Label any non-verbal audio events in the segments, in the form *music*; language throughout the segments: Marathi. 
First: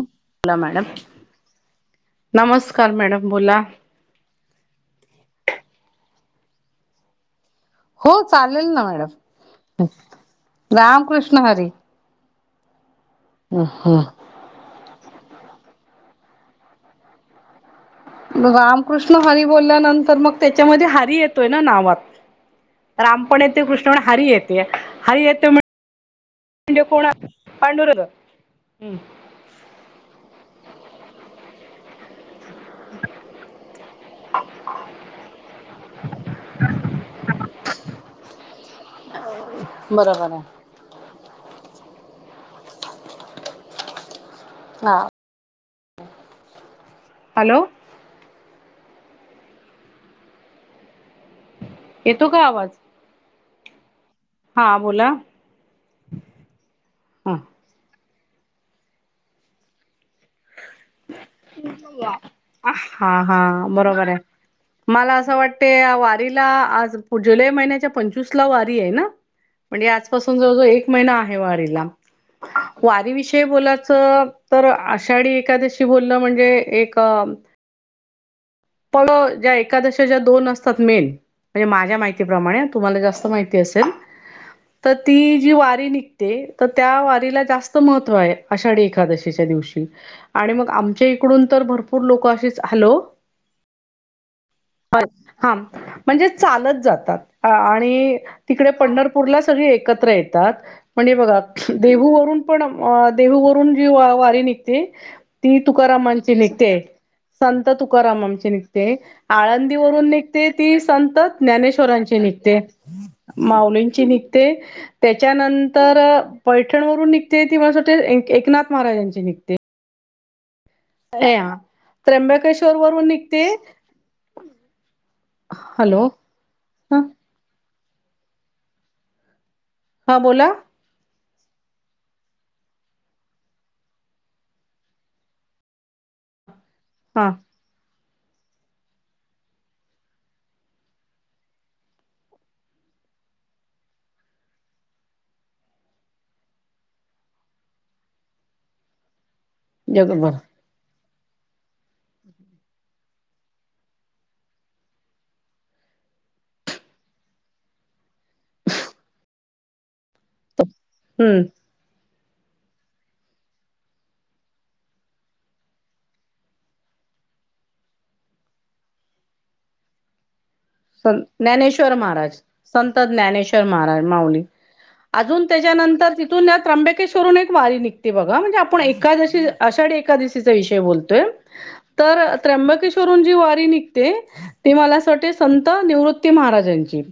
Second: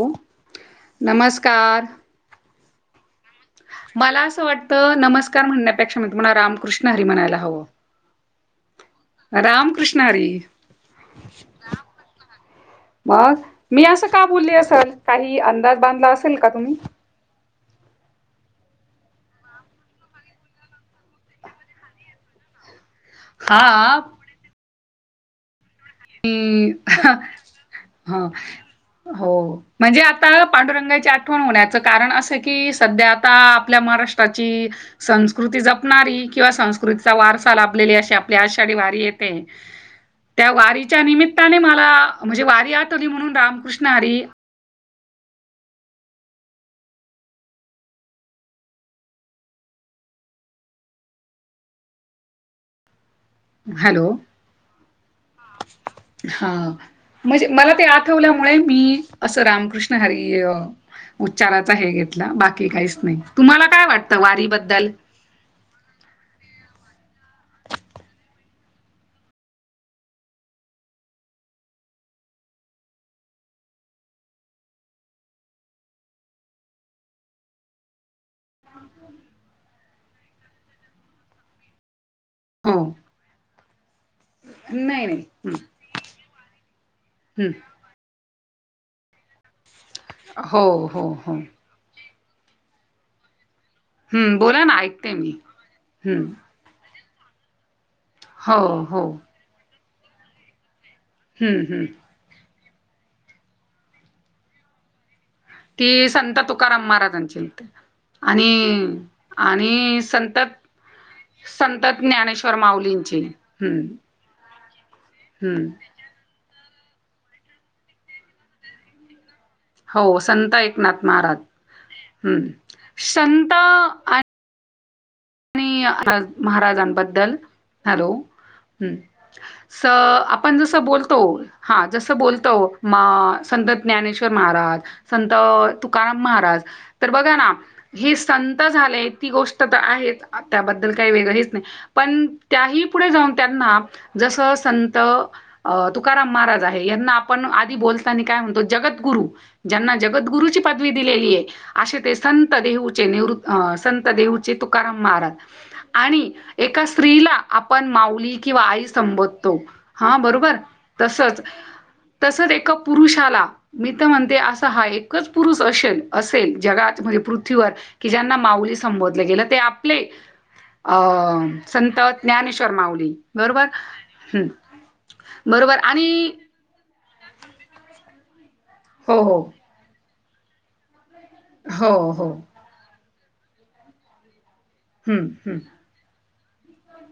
ह बोला मॅडम. नमस्कार नमस्कार मॅडम बोला मला असं वाटतं नमस्कार म्हणण्यापेक्षा मी तुम्हाला रामकृष्ण हरी म्हणायला हवं हो चालेल ना मॅडम रामकृष्ण हरी हम्म रामकृष्ण हरी मग मी असं का बोलली असेल काही अंदाज बांधला असेल का तुम्ही मग रामकृष्ण हरी बोलल्यानंतर मग त्याच्यामध्ये हरी येतोय ना नावात राम पण येते कृष्ण हा म्हण हरी येते हरी येते म्हण ह हा, पांडुरंग. हा हम्म हो म्हणजे आता पांडुरंगाची आठवण होण्याचं कारण असं की सध्या आता आपल्या महाराष्ट्राची संस्कृती जपणारी किंवा संस्कृतीचा वारसा लाभलेली अशी आपली आषाढी वारी येते बरोबर आहे च्या निमित्ताने मला म्हणजे वारी आठवली म्हणून रामकृष्ण आरी हा हॅलो येतो का आवाज हॅलो हा बोला हा. हा. म्हणजे मला ते आठवल्यामुळे मी असं रामकृष्ण हरि अ उच्चाराचा हे घेतला, बाकी काहीच हा नाही. हा तुम्हाला काय बरोबर आहे. वाटतं वारीबद्दल? मला असं वाट त्या वारीला आज जुलै महिन्याच्या पंचवीस ला वारीये ना? म्हणजे आजपासून जवळ जवळ एक महिना आहे वारीला. वारी विषयी बोलायचं तर आषाढी एखाद्याशी बोलण म्हणजे एक अ प ज्या एखकादशी ज्या दोन असतात मेन. म्हणजे माझ्या माहितीप्रमाणे अ. हो. तुम्हाला जास्त माहिती असेल. त नाही, नाही. ती जी हं, वारी निघते. त त्या वारीला हं. जास्त त महत्त्व आहे. आषाढी एकादशीच्या दिवशी. आणि मग हो, हो, आमच्या हो. इकडून तर भर पूर लोकं अशीच हॅलो. हम्म बोला ना. अ ऐकते मी. हा हं. म्हणजे चालत जातात. आणि हो, तिकडे हो. पंढरपूरला सगळी एक त्र येतात. म्हणजे बघा हं, हं. देहूवरून पण देहूवरून जी वारी निघते? ती तुकारामांची संत निघते. तुकाराम महाराजांची होती. संत तुकारामांचे निघते. आणि आणि आळंदीवररून संत निघते ती संत संत ज्ञानेश्वरांची ज्ञानेश्वर निघते. माऊलींची. हं, माउलींची निघते. हं. त्याच्यानंतर पैठण वरून निघते ती माल वाटते एक एकनाथ महाराजांची निघते. हो संत एकनाथ ए महाराज. हा हम्म. त्र्यंबकेश्वर वरून निघते संत हॅलो *unintelligible* ह महाराजांबद्दल. हॅलो हम्म. स हा बोला आपण जसं बोलतो. हा जसं बोलतो. मा संत ज्ञानेश्वर महाराज. संत तुकाराम महाराज. तर हा बघा ना. हे संत झाले ती गोष्ट तर आहेच. त्याबद्दल काही वेगळं हेच नाही. पण त्याही पुढे जाऊन त्यांना. जस संत अ तुकाराम महाराज आहे. यांना आपण आधी बोलताना काय म्हणतो? जगदगुरु. ज्यांना जगभर जगद्गुरुची पदवी दिलेली आहे. असे ते संत देहूचे निवृत्त संत देहूचे तुकारम महाराज. आणि एका स्त्रीला, आपण माऊली किंवा आई संबोधो तो. हा बरोबर. तसच हम्म तसच एका पुरुषाला मी तर म्हणते असा हा एकच पुरुष अशेल असेल. जगात म्हणजे पृथ्वीवर. की ज्यांना माऊली संबोधले गेलं. ते आपले अ संत ज्ञानेश्वर संत महाराज. ज्ञानेश्वर संत माऊली ज्ञानेश्वर बरोबर महाराज. माऊली. हम्म अजून बरोबर आणि त्याच्यानंतर. तिथून ना त्र्यबेके वरून एक वारी निघते बघा. म्हणजे आपण हो हो एकादशी आषाढी एकादशीचा विषय बोलतोय. हो तर हो त्र्यंबकेश्वरून जी वारी निघते. ती मला अस वाट हम्म हम्म निवृत्ती महाराजांची.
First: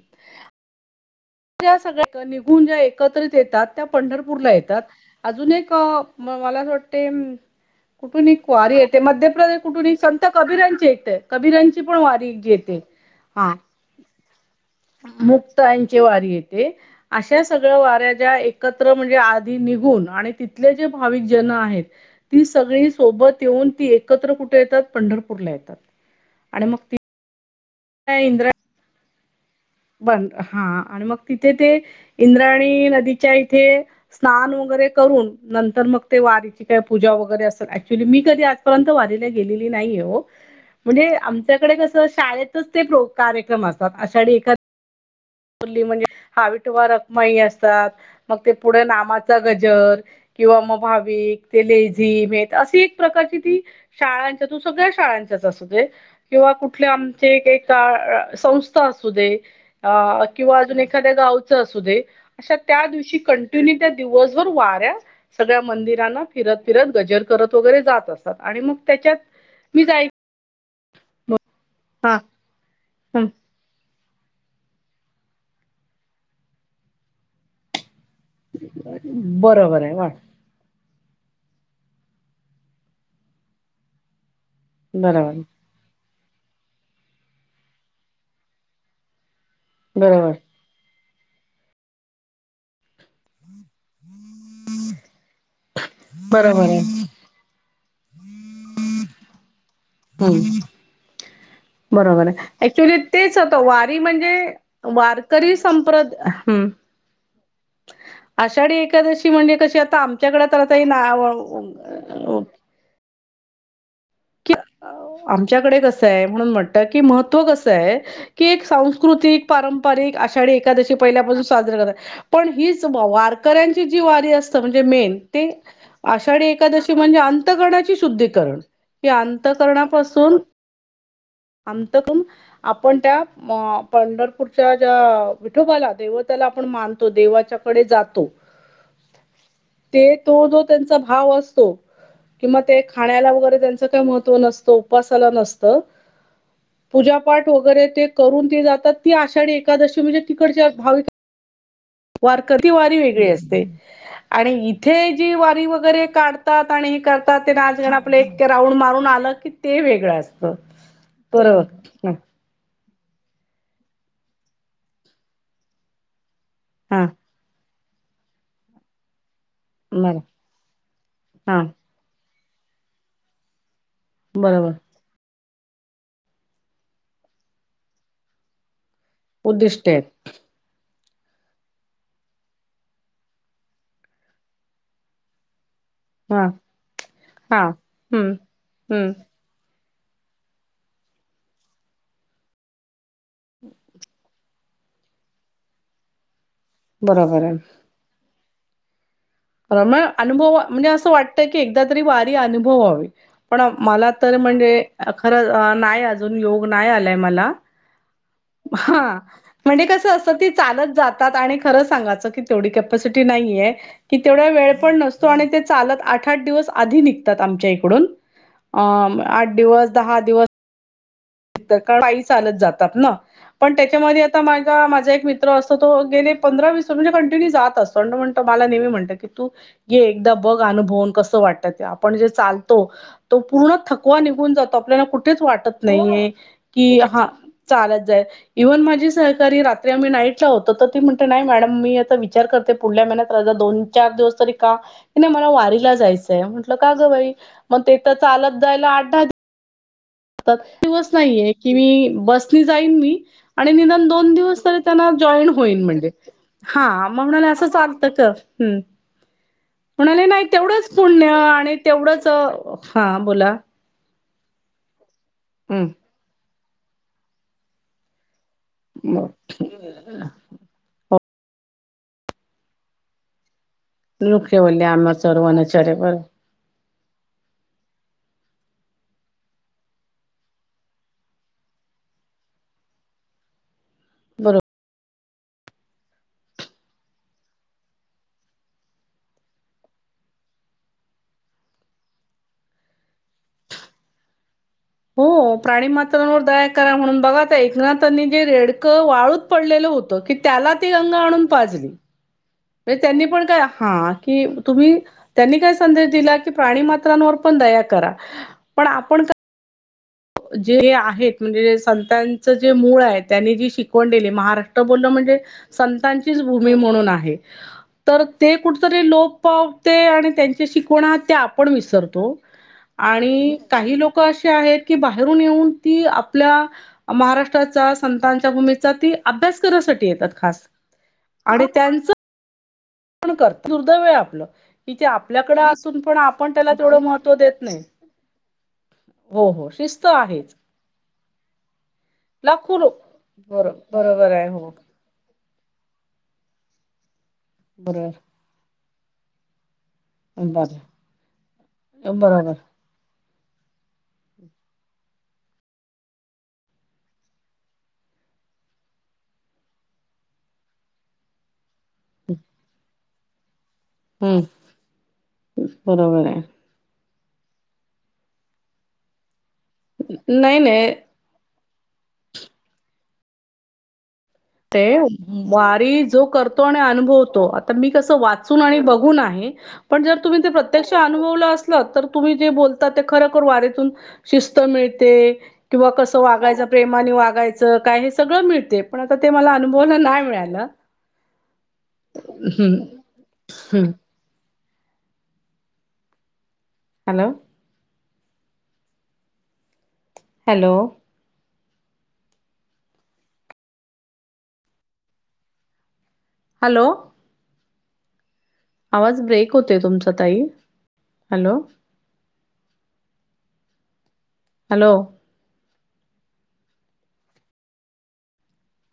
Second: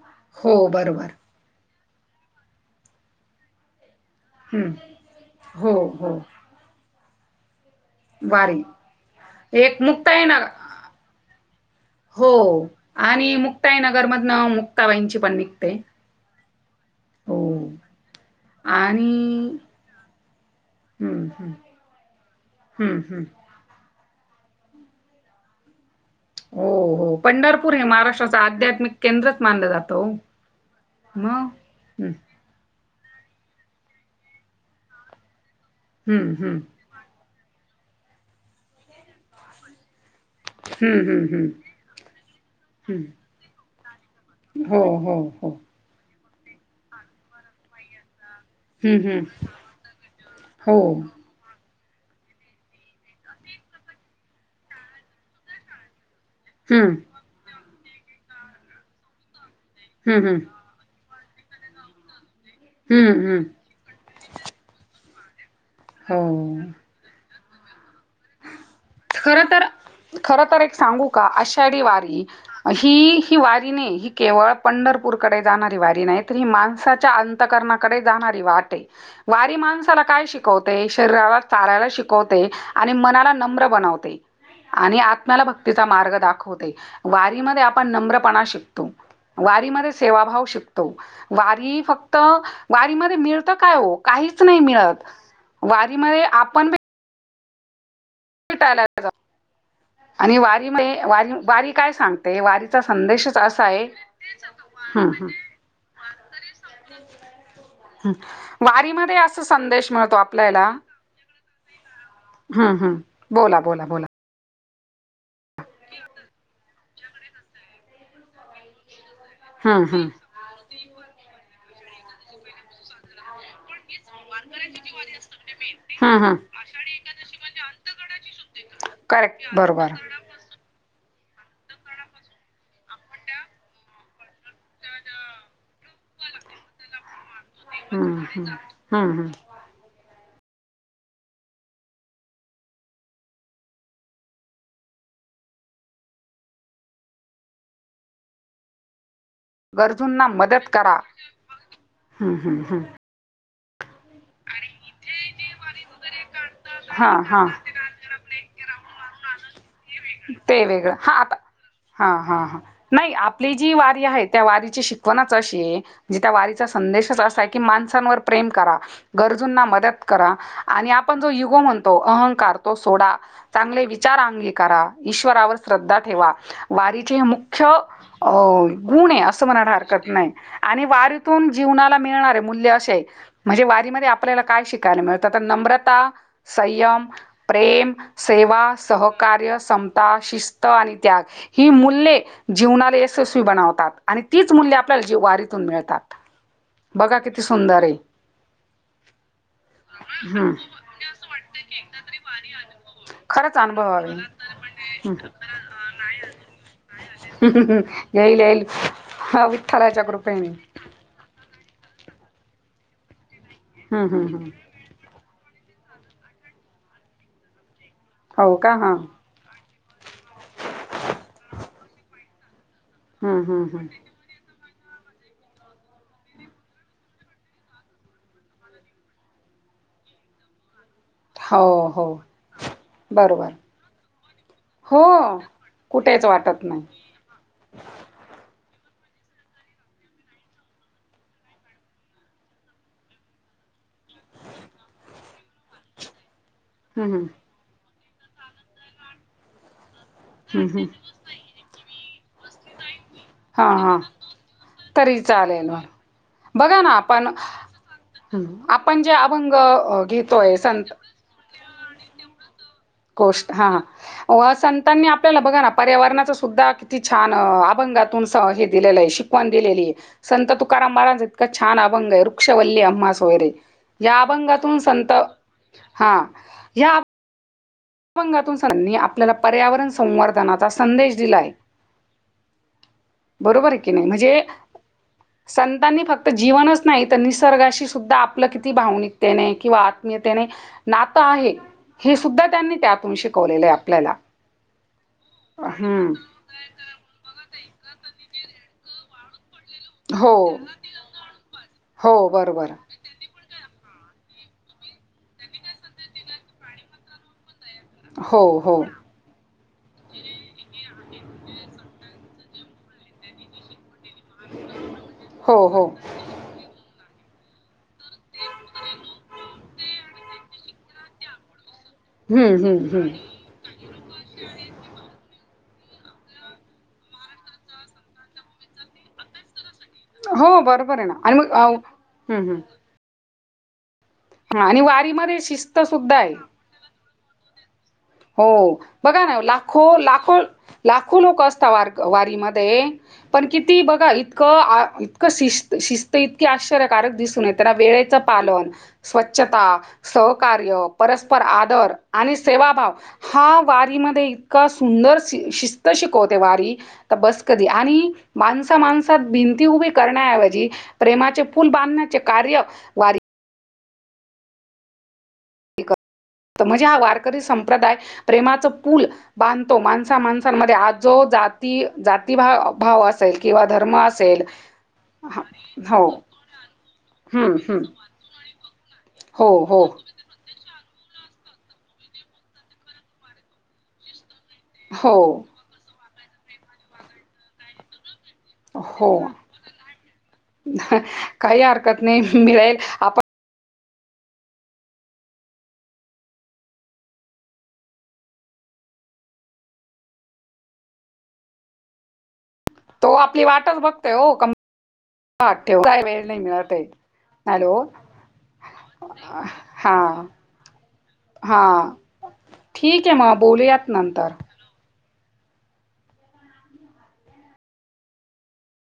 हो बरोबर. त्या सगळ्या निघून ज्या एकत्रित येतात. त्या पंढरपूरला हम्म येतात. अजून एक हो हो मला अस वाटतेे. कुठून एक वारी येते. मध्य प्रदेश कुठून एक मुक्ताई संत नगर कबीरांची येते. कबीरांची पण वारी जी हो. येते. आणि मुक्ताई नगर मधन मुक्ताबाईंची पण नी मुक्ताईचे वारी येते. अशा सगळ वाऱ्या ज्या एकत्र आणि म्हणजे आधी निघून आणि तिथले जे भाविक हं, जन हं. आहेत ती सगळी हं, हं. सोबत येऊन ती एकत्र कुठ येतात पंढरपूरला येतात. आणि हो मग हो पंढरपूर हे महाराष्ट्राच आध्यात्मिक केंद्रच मानलं जातं. ओ. बंद हा आणि मग तिथे ते इंद्राणी नदी च्या इथे स्नान वगैरे करून नंतर मग ते हं, वारी हं. ची काय पूजा वगैरे असल ऍक्च्युली मी कधी आजपर्यंत वाारीला गेलेली नाहीय ओ. हं, म्हणजे हं, हं. आमच्याकडे कस शाळेतच ते हं. प्रो - कार्यक्रम असतात आषाढी एका हो हो हो. आपली म्हणजे विठोबा रखुमाई असतात मग ते पुढ हं, हं. नामाचा गजर किंवा म हो. भाविक ते लेझीम त अशी एक प्रकारची ती शाळांच्या तू सगळ्या शाळांच्याच असू दे किंवा कुठले हं. आमचे एका संस्था असू दे हं, हं. म अजुन एखाद्या गावच असुदे अशा त्या दिवशी हं, हं. कंटिन्यू त्यात दिवसभर वाऱ्यात सगळ्या मंदिरांना फिरत हो. फिरत गजर करत वगैरे जात असत. आणि मग त्याच्या खर तर खर तर एक सांगू का आषाढी हा वारी ही ही वारी नाही ही केवळ पंढरपूरकडे जाणारी वारी नाही तर ही माणसाच्या अंतर अंतःकरणा कडे जाणारी वाटय वारी बरोबर आहे माणसाला वा काय शिक शिकवते शरीराला चालायला शिकवते आणि मनाला नम्र बनवते. आणि बरोबर आत्म्याला भक् -क्तीचा मार्ग दाखवते वारी मध्ये आपण नम्रपणा शिकतो. वारीमध्ये सेवा बरोबर भाव शिकतो वारी फक्त वारी मध्ये मिळ फक्त काय ओ काहीच नाही मिळतं वारी मध्ये बरोबर आपण बी आहे भेटायला जा - - आणि हम्म वारी म वारी वारी काय बरोबर सांगतेय आहे वारीचा ऍक्च्युली संदेशच तेच होतं असा आहे. वारी म्हणजे हम्म हम्म वारकरी संप्रदा हम् *unintelligible* हम्म आषाढी वारीमध्ये एकादशी असा म्हणजे कशी संदेश आता मिळतो आमच्याकड तर आपल्याला आता न म ओ अ हम्म हम् बोला बोला बोला. की आमच्याकडे कसं आहे म्हणून म्हणत की महत्त्व कसंय की एक सांस्कृतिक हम्म हम्म पारंपरिक आषाढी एकादशी पहिल्यापासून साजर करत पण हीच वार कऱ्यांची जी वारी असत म्हणजे मेन ते हम्म हम्म आषाढी एकादशी म्हणजे अंतकरणाची शुद्धीकरण. करेक्ट बरोबर अंतकरणापासून अंत पण आपण त्या मा पंढरपूरच्या ज्या विठोबाला देवताला आपण मानतो देवाच्या कडे हम्म जातो. हम्म हम्म हम्म ते तो जो त्यांचा भाव असतो किंवा ते खाण्याला वगैरे त्यांच ते महत्त्व नसतं उपवासाला नसतं. पूजापाठ वगैरे ते करून तो जातात ती आषाढी एका दशी म्हणजे गरजूंना मदत तिकडच्या करा भाविक हम्म वारकरी हम्म ती हम्म वारी वेगळी असते. आणि इथे जी वारी वगैरे काढतात आणि हे हा करतात हा ते नायगाणं रांजण आपले - - एक राऊंड मारून आलं की आणत ते वेगळं असत ते वेगळं हा आता परत हा हा हा नाही आपली जी वारी आहे त्या वारीची शिकवणाच अशी आहे म्हणजे त्या वारीचा हा हा संदेशच असाय की माणसांवर प्रेम करा गरजूंना मदत बरोबर करा आणि आपण जो युगो हा म्हण तो अहंकार तो सोडा चांगले विचार अंगी बरोबर करा. ईश्वरावर श्रद्धा ठेवा वारीचे हे मुख्य अ -गुण ए असं म्हणाला उद्दिष्टे आहेत हरकत नाय आणि वारीतून जीवनाला मिळणार मूल्य अशे आय. म्हणजे वारीमध्ये आपल्याला काय शिकायला मिळतं आता नम्रता हा संयम, हा प्रेम, हम्म सेवा, हम्म सहकार्य, स ता, शिस्त आणि त्याग ही मूल्य जीवनाला यशस्वी बनवतात. आणि तीच मूल्य आपल्याला जी वारीतून मिळतात बघा किती बरोबर आहे सुंदर ए. अनुभवा म्हणजे असं वाटत की एकदा तरी वारी अनुभावी. खरंच पण अनुभवावी. मला तर म्हणजे हं. खरं नाय अजून योग नाय आलाय मला हा. थलाच्या ग्रुप तर ते चालत जातात आणि खरं सांगायचं की तेवढी कॅपसिटी नाहीये. हं कि हं तेवढा हं. वेळ पण नसतो आणि ते चालत आठ आठ दिवस आधी निघतात आमच्या इकडून. हो का हां. अ- आठ दिवस दहा दिवस *inaudible* चालत जातात ना हं हं पण हं. त्याच्यामध्ये आता माझा माझा एक मित्र असतो तो गेले पंधरा वीस म्हणजे कंटिन्यू जात असतो म्हणतो मला नेहमी म्हणत की तू हे एकदा बघ अनुभवून कसं हो वाटतं ते हो. आपण जे चालतो. तो बरोबर पूर्ण थकवा निघून जातो आपल्याला हो कुठेच वाटत कुठेच नाहीये. वाटत नाही की हा चालत जायल. इव्हन माझी सहकारी रात्री आम्ही नाईटला होतो तर ती म्हणते नाय मॅडम मी आता विचार करते पुढल्या महिन्यात दोन चार दिवस तरी का? काय नाय मला वारीला जायचंय. म्हटलं का ग हं, हं. बाई म तेत चालत जायला आठ दहा हं, हं. दिवस नाहीये की मी बस जाईन मी आणि हां, हां. निदान दोन दिवस तरी त्यांना जॉईन चालेल मला. होईन म्हणजे. बघा ना हा म आपण म्हणाले असं चालतं का? हं, हम् आपण जे अभंग अ, म्हणाले नाय घेतोय तेवढंच संत पुण्य आणि तेवढंच हा बोला गोष्ट हा संतांनी आपल्याला बघा ना पर्यावरणाच सुद्धा की ती छान अभंगातून स हे दिलेलं हाय हम्म शिकव. दिलेली ए संत तुकाराम महाराज इतका छान अभंग आय वृक्षवल्ले आम्हा सोयरे. या लोके अभंगातून बोलले संत आम्हा सर्वनाचार्य हा बर या भंगातून संतानी आपल्याला पर्यावरण संवर्धनाचा संदेश दिलाय. बरोबर ए की नाय म्हणजे बरोबर संतांनी फक्त जीवनच नाय तर निसर्गाशी सुद्धा आपलं किती भावनिकतेने किंवा आत्मीयतेने नातं आहे हे सुद्धा त्यांनी त्यातून शिकवलेलं ए आपल्याला. हो प्राणी हम्म मात्रांवर दया करा म्हणून बघा त्या एकनाथांनी जे रेडकं वाळूत पडलेलं होत की हो त्याला ती अगं आणून पाजली. हो बरोबर. म्हणजे त्यांनी पण काय हा की तुम्ही त्यांनी काय संदेश दिला की प्राणी मात्रांवर पण दया करा. हो हो पण आपण जे आहेत म्हणजे संतांच जे मूळ आहे त्यांनी जी शिकवण दिली महाराष्ट्र बोललं म्हणजे हो हो संतांचीच भूमी म्हणून आहे. तर ते कुठेतरी लोप पावते आणि त्यांची शिकवना ते आपण विसर तो. हं, हं, हं. आणि काही लोक अशे आहेत की बाहेरून येऊन ती आपल्या महाराष्ट्राचा संतांच्या भूमीचा ती अभ्यास करायसा हो बरोबर आहे ना आणि मग उम हम हम ण कर दुर्दैव आपलं कि ते वारीमध्ये आपल्याकडे शिस्त असून सुद्धा पण आहे. आपण त्याला तेवढं महत्त्व देत नाही. हो बघा ना हो हो लाखो शिस्त लाखो आहेच लाखो लोक असतात वार क लाखो वारीमध्ये. लोक पण बरो किती बघा बरोबर आहे इतकं हो आ शिस्त शिस्त इतकी आश्चर्यकारक दिसून येते ना वेळेचं बरोबर पालन स्वच्छता सहकार्य, बर परस्पर आदर आणि बरोबर सेवाभाव. हा वारीमध्ये इतका सुंदर श शिस्त शिकवते वारी. तर बस कधी आणि माणसा माणसात भिंती उभी करण्याऐवजी प्रेमाचे फूल बांधण्याचे कार्य वारी - - हम्म. बरोबर आहे. त म्हणजे हा वारकरी संप्रदाय प्रेमाचं पूल बांधतो माणसा नाही माणसांमध्ये नाही आज जो जात ती जाती भा भाव असेल किंवा धर्म असेल ते ह वारी हो जो करतो आणि अनुभवतो हं, आता हं. मी कसं वाचून आणि बघून आहे. हो हो. पण जर तुम्ही ते प्रत्यक्ष अनुभवलं असल तर तुम्ही जे बोलता ते खरोखर वारीतून शिस्त मिळते हो, किंवा कसं वागायच प्रेमाने वागायचं काय हे सगळं मिळते. तर हो. ते मला अनुभवायल नाही मिळालं. काही हरकत नाही हम्म. मिळेल आपण हम्म. हॅलो! हॅलो! तो आपली वाटच बघतय ओ *unintelligible* काय वेळ नाही हॅलो मिळतय. हॅलो! आवाज ब्रेक होते तुमचा हा. ताई हॅलो हा. ठीकाय मग बोलूयात नंतर हॅलो!